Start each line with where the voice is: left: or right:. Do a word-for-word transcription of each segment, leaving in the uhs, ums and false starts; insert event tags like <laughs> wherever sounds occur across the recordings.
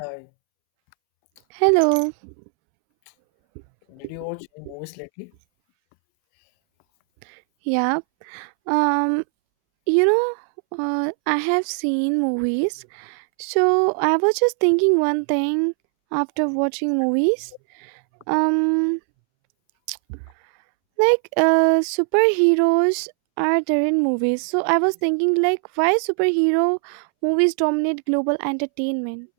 left: Hi,
right: Hello.
left: did you watch any movies lately?
right: Yep. Um, you know, uh, I have seen movies. So I was just thinking one thing after watching movies. Um, like uh, superheroes are there in movies. So I was thinking like why superhero movies dominate global entertainment.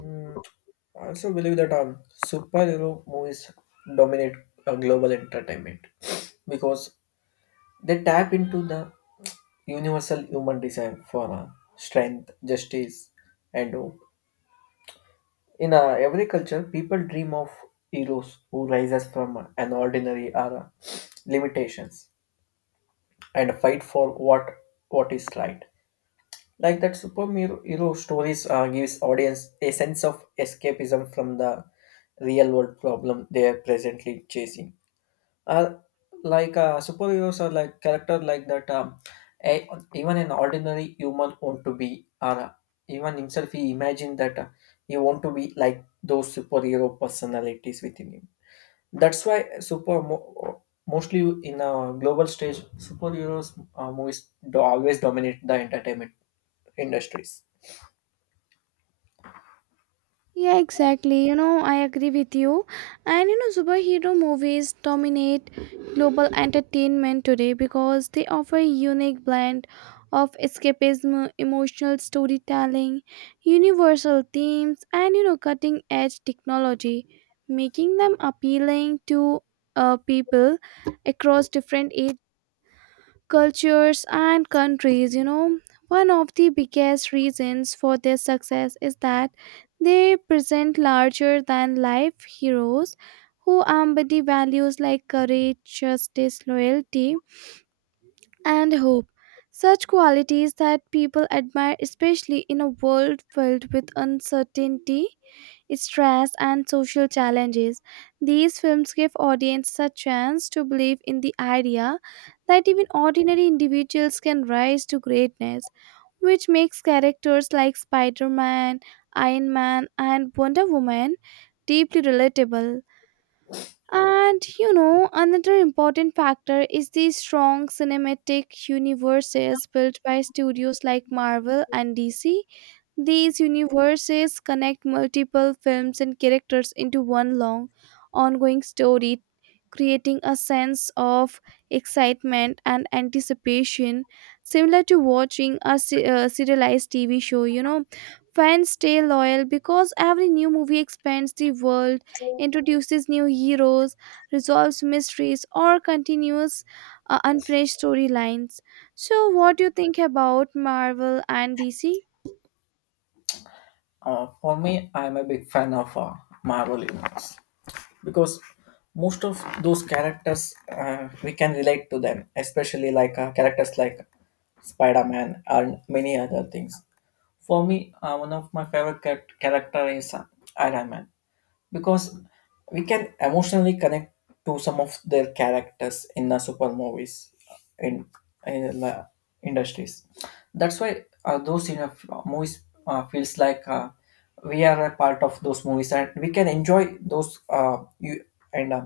left: Mm, I also believe that um, superhero movies dominate uh, global entertainment because they tap into the universal human desire for uh, strength, justice, and hope. In uh, every culture, people dream of heroes who rises from uh, an ordinary era limitations and fight for what what is right. Like that superhero stories uh, gives audience a sense of escapism from the real world problem they are presently chasing. Uh, like uh, Superheroes are like character like that. Um, a, Even an ordinary human want to be, or uh, even himself he imagined that uh, he want to be like those superhero personalities within him. That's why super mo- mostly in a global stage, superheroes uh, movies do always dominate the entertainment industries.
right: Yeah, exactly. You know, I agree with you. And you know, superhero movies dominate global entertainment today because they offer a unique blend of escapism, emotional storytelling, universal themes, and you know, cutting edge technology, making them appealing to uh, people across different age, cultures, and countries you know One of the biggest reasons for their success is that they present larger than life heroes who embody values like courage, justice, loyalty, and hope, such qualities that people admire, especially in a world filled with uncertainty, stress, and social challenges. These films give audiences a chance to believe in the idea that even ordinary individuals can rise to greatness, which makes characters like Spider Man, Iron Man, and Wonder Woman deeply relatable. And you know, another important factor is the strong cinematic universes built by studios like Marvel and D C. These universes connect multiple films and characters into one long, ongoing story, creating a sense of excitement and anticipation, similar to watching a se- uh, serialized T V show. You know, fans stay loyal because every new movie expands the world, introduces new heroes, resolves mysteries, or continues uh, unfinished storylines. So, what do you think about Marvel and D C?
left: Uh, for me, I'm a big fan of uh, Marvel Universe because most of those characters uh, we can relate to them, especially like uh, characters like Spider Man and many other things. For me, uh, one of my favorite charac- character is uh, Iron Man because we can emotionally connect to some of their characters in the super movies in in the industries. That's why uh, those you know, movies uh, feels like uh, we are a part of those movies and we can enjoy those uh, you and uh,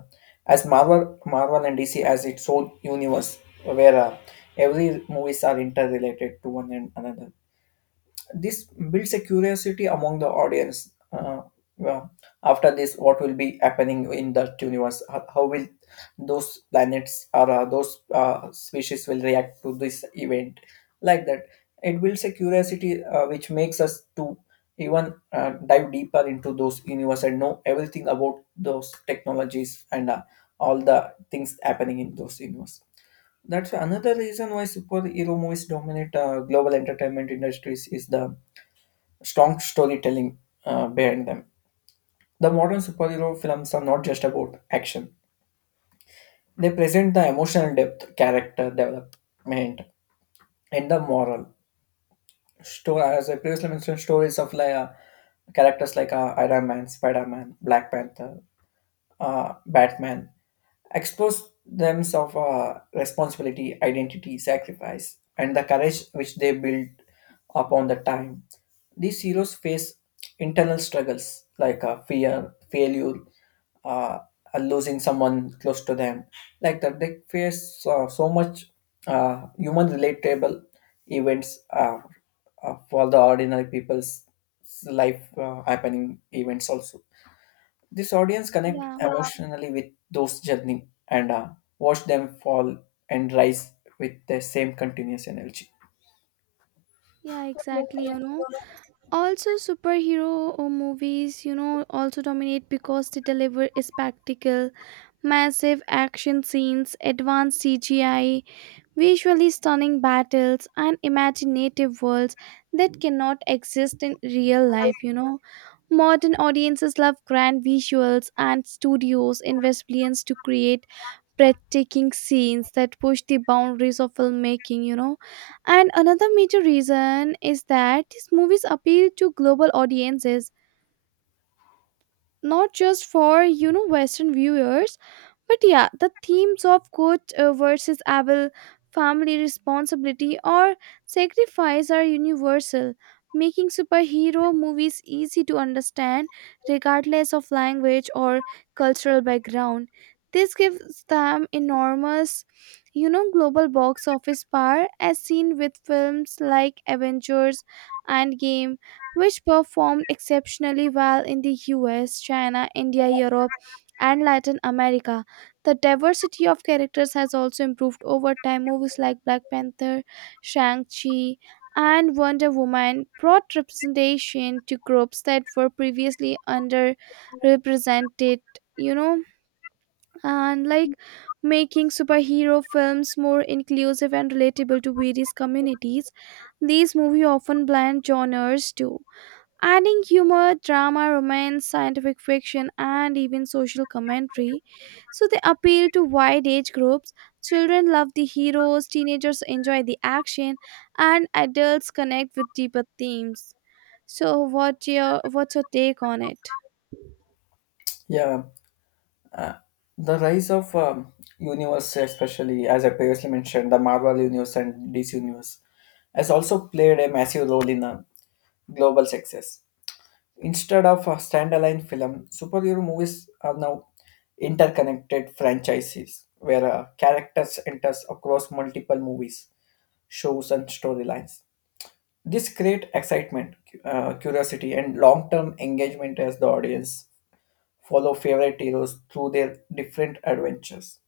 left: as marvel marvel and dc as its own universe where uh, every movies are interrelated to one and another. This builds a curiosity among the audience. Uh, well, after this, what will be happening in that universe? How, how will those planets or uh, those uh, species will react to this event? Like that, it builds a curiosity uh, which makes us to even uh, dive deeper into those universe and know everything about those technologies and uh, all the things happening in those universe. That's another reason why superhero movies dominate uh, global entertainment industries is the strong storytelling uh, behind them. The modern superhero films are not just about action, they present the emotional depth, character development, and the moral story, as I previously mentioned. Stories of like, uh, characters like uh, Iron Man, Spider Man, Black Panther, uh, Batman expose themselves of uh, responsibility, identity, sacrifice, and the courage which they build upon the time. These heroes face internal struggles like uh, fear, failure, uh, uh, losing someone close to them. Like that, they face uh, so much uh, human relatable events uh, uh, for the ordinary people's life uh, happening events also. This audience connect
right: Yeah.
left: emotionally with those journey and uh, watch them fall and rise with the same continuous energy.
right: Yeah, exactly, you know. Also, superhero uh, movies, you know, also dominate because they deliver a spectacle, massive action scenes, advanced C G I, visually stunning battles, and imaginative worlds that cannot exist in real life, you know. Modern audiences love grand visuals, and studios invest billions to create breathtaking scenes that push the boundaries of filmmaking, you know. And another major reason is that these movies appeal to global audiences, not just for you know western viewers, but yeah, the themes of good uh, versus evil, family, responsibility, or sacrifice are universal, making superhero movies easy to understand regardless of language or cultural background. This gives them enormous you know global box office power, as seen with films like Avengers Endgame, which performed exceptionally well in the U S, China, India, Europe, and Latin America. The diversity of characters has also improved over time. Movies like Black Panther, Shang-Chi, and Wonder Woman brought representation to groups that were previously underrepresented, you know, and like making superhero films more inclusive and relatable to various communities. These movies often blend genres too, adding humor, drama, romance, scientific fiction, and even social commentary, so they appeal to wide age groups. Children love the heroes, teenagers enjoy the action, and adults connect with deeper themes. So, what your what's your take on it?
left: Yeah, the rise of um, universe, especially as I previously mentioned, the Marvel universe and D C universe, has also played a massive role in uh, global success. Instead of a standalone film, superhero movies are now interconnected franchises where uh, characters enters across multiple movies, shows and storylines. This create excitement, cu- uh, curiosity, and long-term engagement as the audience follow favorite heroes through their different adventures.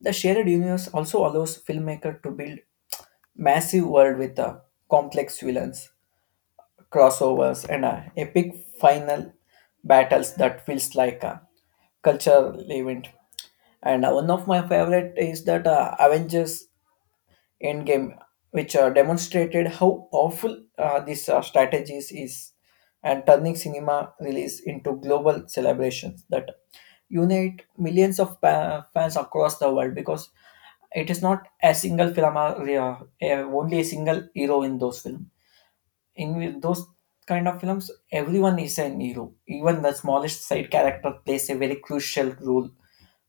left: The shared universe also allows filmmaker to build massive world with uh, complex villains, crossovers, and uh, epic final battles that feels like a cultural event. And uh, one of my favorite is that uh, Avengers Endgame, which uh, demonstrated how powerful uh, this uh, strategies is and turning cinema release into global celebrations that unite millions of pa- fans across the world because it is not a single film or uh, uh, only a single hero in those films. In those kind of films, everyone is an hero. Even the smallest side character plays a very crucial role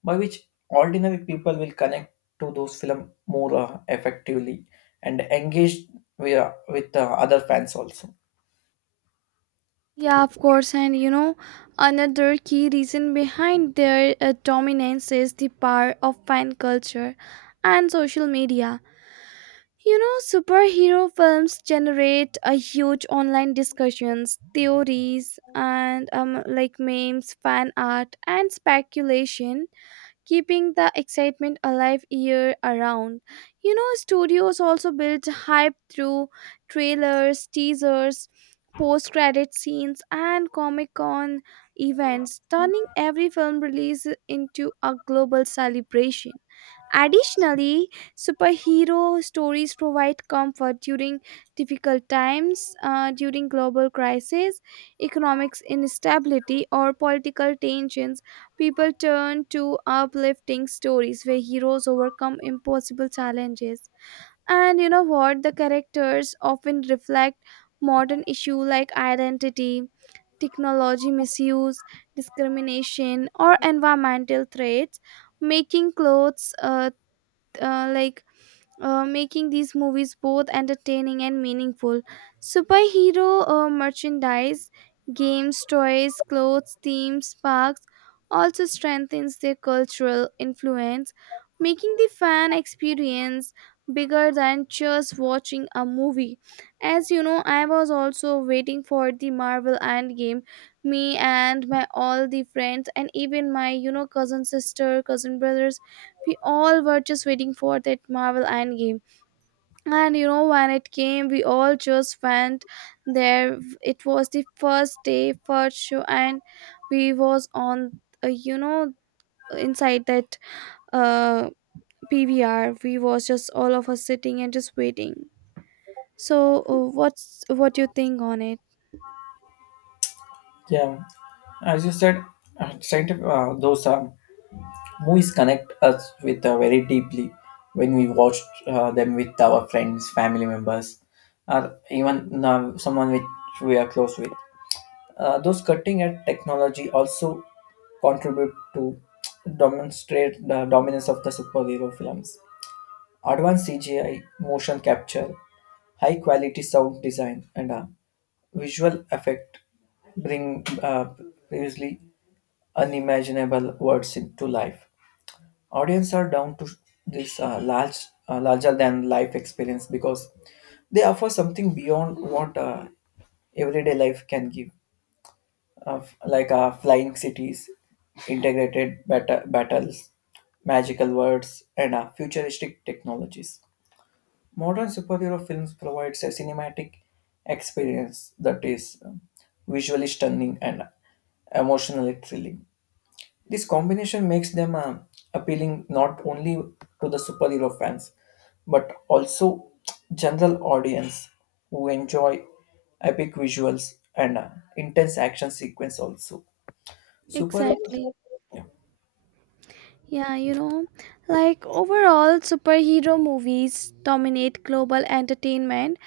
left: by which ordinary people will connect to those film more uh, effectively and engage with, uh, with uh, other fans also.
right: Yeah, of course, and you know, another key reason behind their uh, dominance is the power of fan culture and social media. You know, superhero films generate a huge online discussions, theories, and um, like memes, fan art, and speculation, keeping the excitement alive year around. You know, studios also build hype through trailers, teasers, post-credit scenes, and Comic-Con events, turning every film release into a global celebration. Additionally, superhero stories provide comfort during difficult times, uh, during global crisis, economic instability, or political tensions. People turn to uplifting stories where heroes overcome impossible challenges. And you know what? The characters often reflect modern issues like identity, technology misuse, discrimination, or environmental threats, making clothes uh, uh, like uh, making these movies both entertaining and meaningful. Superhero uh, merchandise, games, toys, clothes, themes, parks also strengthens their cultural influence, making the fan experience bigger than just watching a movie. As you know, I was also waiting for the Marvel Endgame. Me and my all the friends and even my you know cousin sister, cousin brothers, we all were just waiting for that Marvel Endgame. And you know, when it came, we all just went there. It was the first day, first show, and we was on, uh, you know, inside that uh P V R. We was just all of us sitting and just waiting. So, uh, what's what you think on it?
left: Yeah, as you said, uh, scientific, uh, those um, movies connect us with uh, very deeply when we watch uh, them with our friends, family members or even uh, someone which we are close with. Uh, those cutting edge technology also contribute to demonstrate the dominance of the superhero films. Advanced C G I, motion capture, high quality sound design, and a visual effect bring uh, previously unimaginable words into life. Audience are down to this uh, large, uh, larger than life experience because they offer something beyond what uh, everyday life can give, uh, f- like uh, flying cities, integrated bat- battles, magical words, and uh, futuristic technologies. Modern superhero films provides a cinematic experience that is um, visually stunning and emotionally thrilling. This combination makes them um, appealing not only to the superhero fans but also general audience who enjoy epic visuals and uh, intense action sequence also. Superheroes,
right: Exactly.
left: yeah.
right: Yeah, you know, like overall, superhero movies dominate global entertainment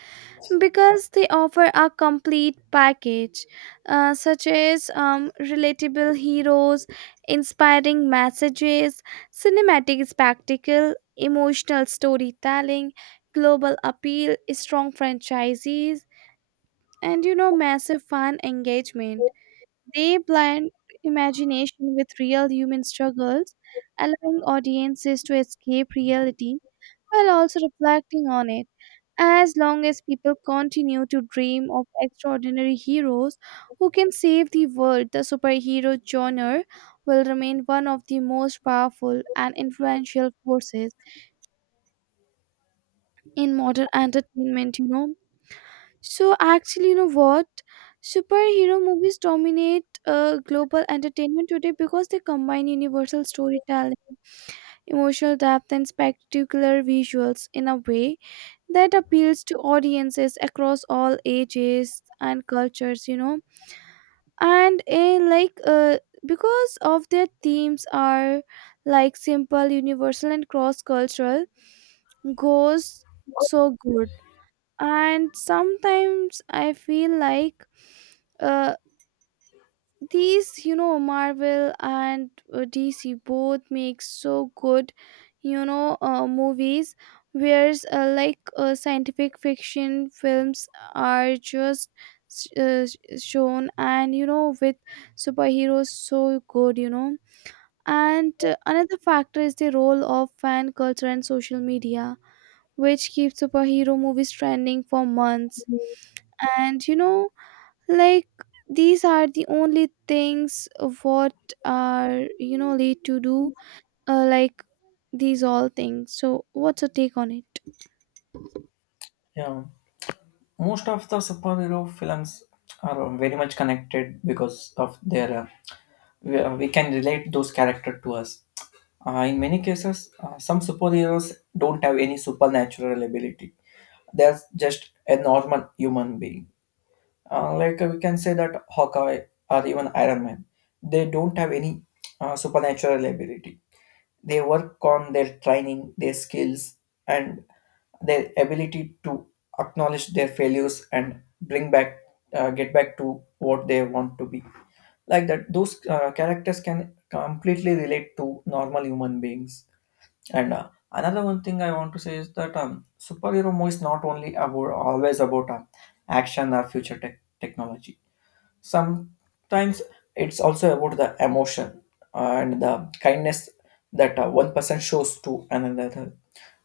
right: because they offer a complete package, uh, such as um, relatable heroes, inspiring messages, cinematic spectacle, emotional storytelling, global appeal, strong franchises, and you know massive fan engagement. They blend imagination with real human struggles, allowing audiences to escape reality while also reflecting on it. As long as people continue to dream of extraordinary heroes who can save the world, the superhero genre will remain one of the most powerful and influential forces in modern entertainment, you know. So, actually, you know what? Superhero movies dominate uh, global entertainment today because they combine universal storytelling, emotional depth, and spectacular visuals in a way that appeals to audiences across all ages and cultures you know and in like uh, because of their themes are like simple, universal, and cross cultural, goes so good. And sometimes I feel like uh, these you know Marvel and uh, DC both make so good, you know uh, movies, whereas uh, like uh, scientific fiction films are just uh, shown, and you know with superheroes so good you know And uh, another factor is the role of fan culture and social media, which keeps superhero movies trending for months. And you know like these are the only things what are you know late to do, uh, like these all things. So what's your take on it?
left: Yeah. Most of the superhero films are very much connected because of their uh, we, uh, we can relate those characters to us. Uh, in many cases, uh, some superheroes don't have any supernatural ability. They're just a normal human being. Uh, like uh, we can say that Hawkeye or even Iron Man, they don't have any uh, supernatural ability. They work on their training, their skills, and their ability to acknowledge their failures and bring back, uh, get back to what they want to be. Like that, those uh, characters can completely relate to normal human beings. And uh, another one thing I want to say is that um, superhero movie is not only about always about um, action or future tech technology. Sometimes it's also about the emotion and the kindness that uh, one person shows to another,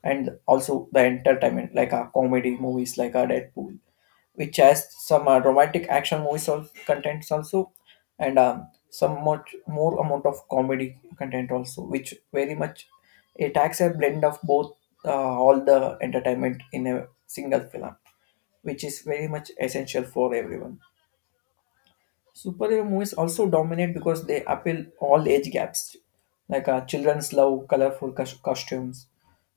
left: and also the entertainment like a comedy movies like a Deadpool, which has some uh, romantic action movies also contents also, and um, some much more amount of comedy content also, which very much it acts a blend of both, uh, all the entertainment in a single film, which is very much essential for everyone. Superhero movies also dominate because they appeal all age gaps. Like uh, children's love colorful cos- costumes,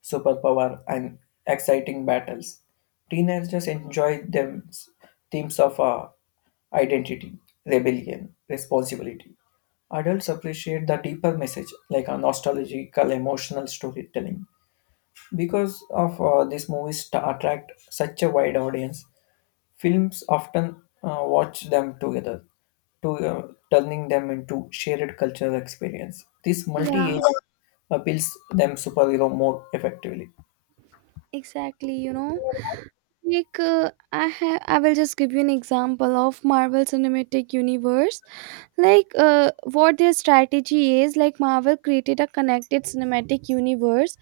left: superpower, and exciting battles. Teenagers enjoy them s- themes of uh, identity, rebellion, responsibility. Adults appreciate the deeper message, like a nostalgical, emotional storytelling. Because of uh, these movies to attract such a wide audience, films often uh, watch them together, to, uh, turning them into shared cultural experience. This
right: Yeah,
left: multi-age appeals them superhero more effectively.
right: exactly you know Like, uh, i ha- i will just give you an example of Marvel Cinematic Universe. Like, uh, what their strategy is: like Marvel created a connected cinematic universe,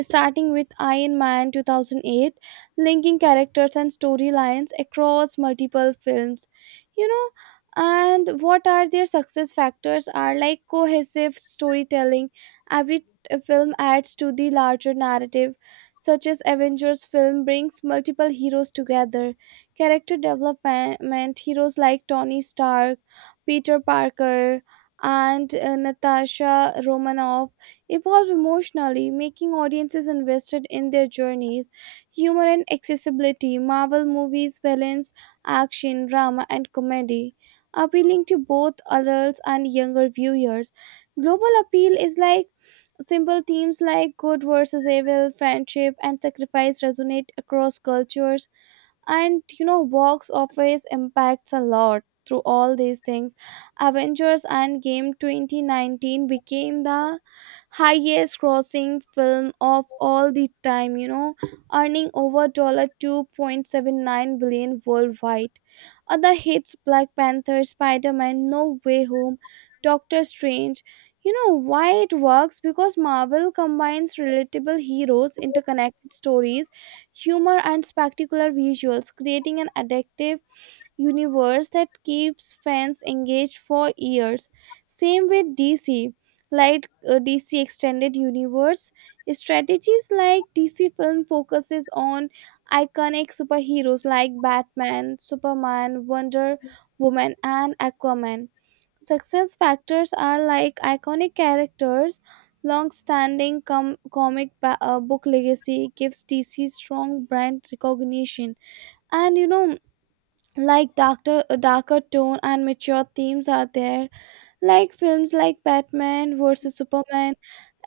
right: starting with Iron Man two thousand eight, linking characters and storylines across multiple films. You know and what are their success factors are like cohesive storytelling. Every uh, film adds to the larger narrative, such as Avengers film brings multiple heroes together. Character development: heroes like Tony Stark, Peter Parker, and uh, Natasha Romanoff evolve emotionally, making audiences invested in their journeys. Humor and accessibility: Marvel movies balance action, drama, and comedy, appealing to both adults and younger viewers. Global appeal is like simple themes like good versus evil, friendship, and sacrifice resonate across cultures. And you know box office impacts a lot through all these things. Avengers Endgame twenty nineteen became the highest grossing film of all the time you know earning over two point seven nine billion dollars worldwide. Other hits: Black Panther, Spider-Man No Way Home, Doctor Strange. You know why it works: because Marvel combines relatable heroes, interconnected stories, humor, and spectacular visuals, creating an addictive universe that keeps fans engaged for years. Same with D C. Like, uh, D C Extended Universe. Strategies: like D C film focuses on iconic superheroes like Batman, Superman, Wonder Woman, and Aquaman. Success factors are like iconic characters, long standing com- comic ba- uh, book legacy gives D C strong brand recognition. And you know, like darker, uh, darker tone and mature themes are there, like films like Batman versus. Superman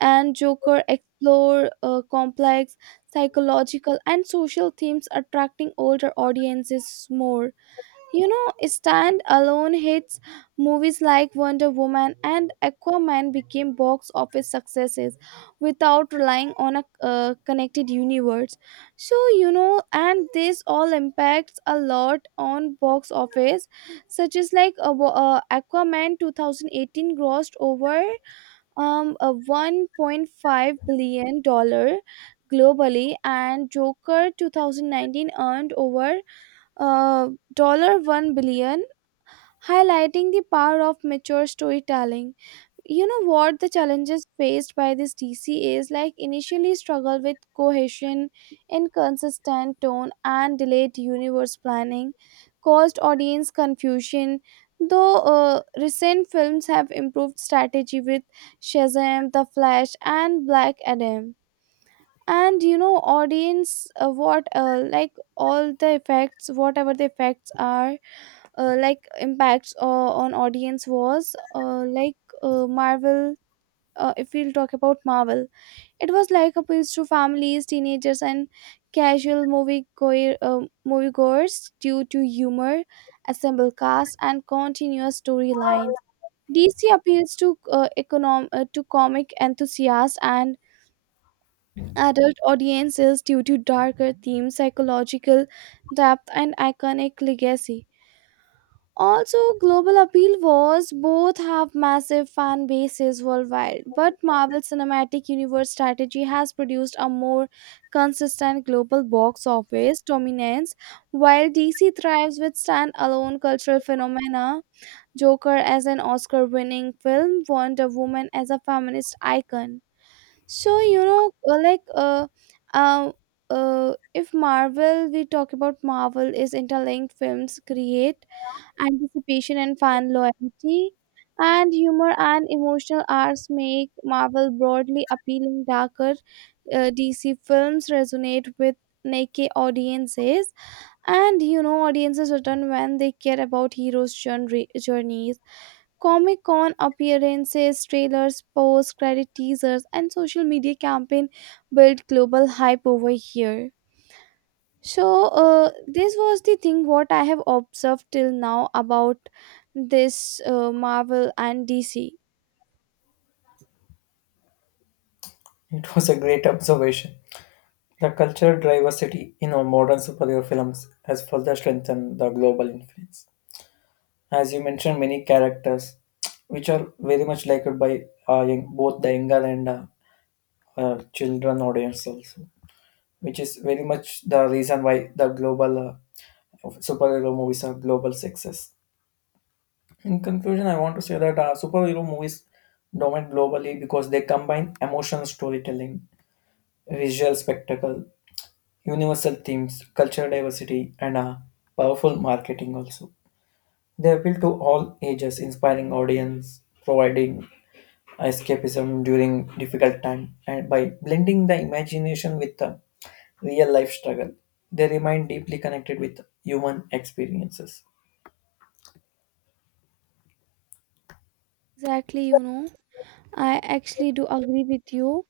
right: and Joker explore uh, complex psychological and social themes, attracting older audiences more. You know, stand alone hits: movies like Wonder Woman and Aquaman became box office successes without relying on a uh, connected universe. So, you know, and this all impacts a lot on box office, such as like uh, wa- uh, Aquaman twenty eighteen grossed over um, a one point five billion dollars globally, and Joker two thousand nineteen earned over uh, one billion dollars, highlighting the power of mature storytelling. you know what the challenges faced by this DC is: like initially struggle with cohesion, inconsistent tone, and delayed universe planning caused audience confusion, though uh, recent films have improved strategy with Shazam, The Flash, and Black Adam. And you know audience, uh, what, uh, like all the effects, whatever the effects are, uh, like impacts uh, on audience was, uh, like, uh, Marvel, uh, if we'll talk about Marvel, it was like appeals to families, teenagers, and casual movie goer, um moviegoers due to humor, assemble cast, and continuous storyline. DC appeals to uh, econom- uh, to comic enthusiasts and adult audiences due to darker themes, psychological depth, and iconic legacy. Also, global appeal was both have massive fan bases worldwide, but Marvel Cinematic Universe strategy has produced a more consistent global box office dominance, while D C thrives with standalone cultural phenomena. Joker as an Oscar winning film, Wonder Woman as a feminist icon. So you know, uh, like, uh, um, uh, if Marvel, we talk about Marvel, is interlinked films create anticipation and fan loyalty, and humor and emotional arcs make Marvel broadly appealing. Darker, uh, D C films resonate with naked audiences, and you know, audiences return when they care about heroes' journey journeys. Comic Con appearances, trailers, posts, credit teasers, and social media campaign built global hype over here. So uh, this was the thing what I have observed till now about this uh, Marvel and D C.
left: <laughs> It was a great observation. The cultural diversity in our modern superhero films has further strengthened the global influence. As you mentioned, many characters, which are very much liked by uh, young, both the younger and uh, uh, children audience also, which is very much the reason why the global uh, of superhero movies are global success. In conclusion, I want to say that uh, superhero movies dominate globally because they combine emotional storytelling, visual spectacle, universal themes, cultural diversity, and uh, powerful marketing also. They appeal to all ages, inspiring audience, providing escapism during difficult time, and by blending the imagination with the real life struggle, they remain deeply connected with human experiences.
right: Exactly, you know, I actually do agree with you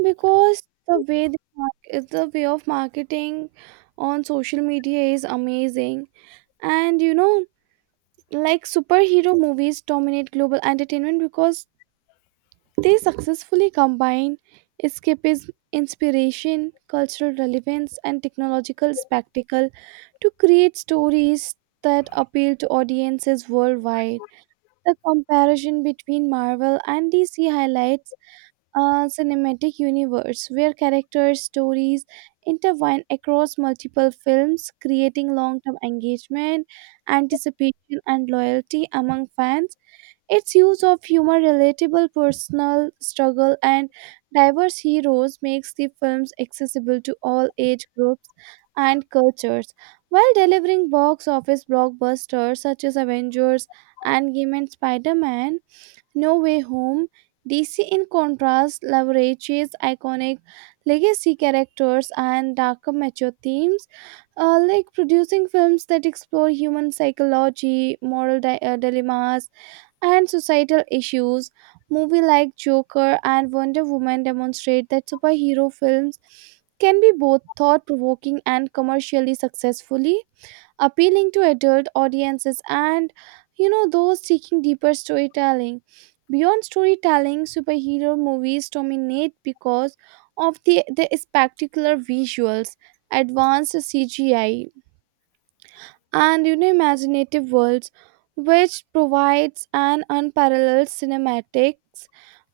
right: because the way the market, the way of marketing on social media is amazing. And you know, like superhero movies dominate global entertainment because they successfully combine escapism, inspiration, cultural relevance, and technological spectacle to create stories that appeal to audiences worldwide. The comparison between Marvel and D C highlights a cinematic universe where characters' stories intertwine across multiple films, creating long term engagement, anticipation, and loyalty among fans. Its use of humor, relatable personal struggle, and diverse heroes makes the films accessible to all age groups and cultures, while delivering box office blockbusters such as Avengers, Endgame, and Spider Man No Way Home. D C, in contrast, leverages iconic legacy characters and darker mature themes, uh, like producing films that explore human psychology, moral di- uh, dilemmas, and societal issues. Movies like Joker and Wonder Woman demonstrate that superhero films can be both thought provoking and commercially successfully appealing to adult audiences, and you know those seeking deeper storytelling. Beyond storytelling, superhero movies dominate because of the, the spectacular visuals, advanced C G I, and you know, imaginative worlds, which provides an unparalleled cinematics,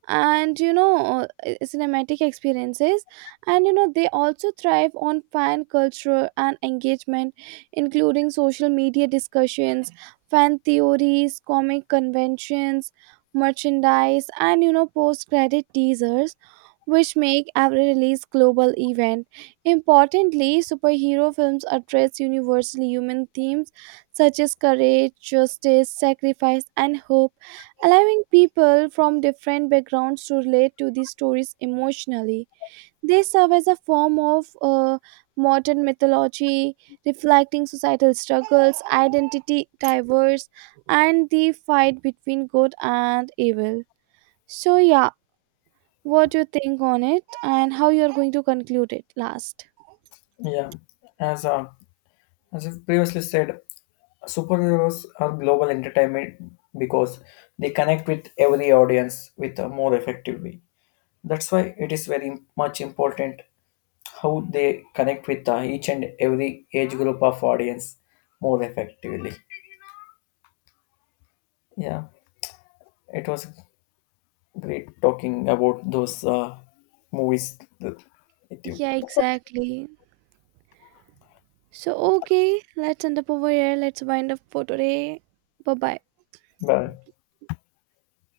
right: and you know uh, cinematic experiences. And you know they also thrive on fan culture and engagement, including social media discussions, fan theories, comic conventions, merchandise, and you know post credit teasers, which make every release global event. Importantly, superhero films address universally human themes such as courage, justice, sacrifice, and hope, allowing people from different backgrounds to relate to these stories emotionally. They serve as a form of uh, modern mythology, reflecting societal struggles, identity diverse, and the fight between good and evil. So yeah, what you think on it and how you are going to conclude it last?
left: Yeah, as a as I previously said, superheroes are global entertainment because they connect with every audience with a more effective way. That's why it is very much important how they connect with uh, each and every age group of audience more effectively. Yeah, it was great talking about those uh, movies with you.
right: Yeah, exactly. So okay, let's end up over here. Let's wind up for today. Bye bye.
left: Bye.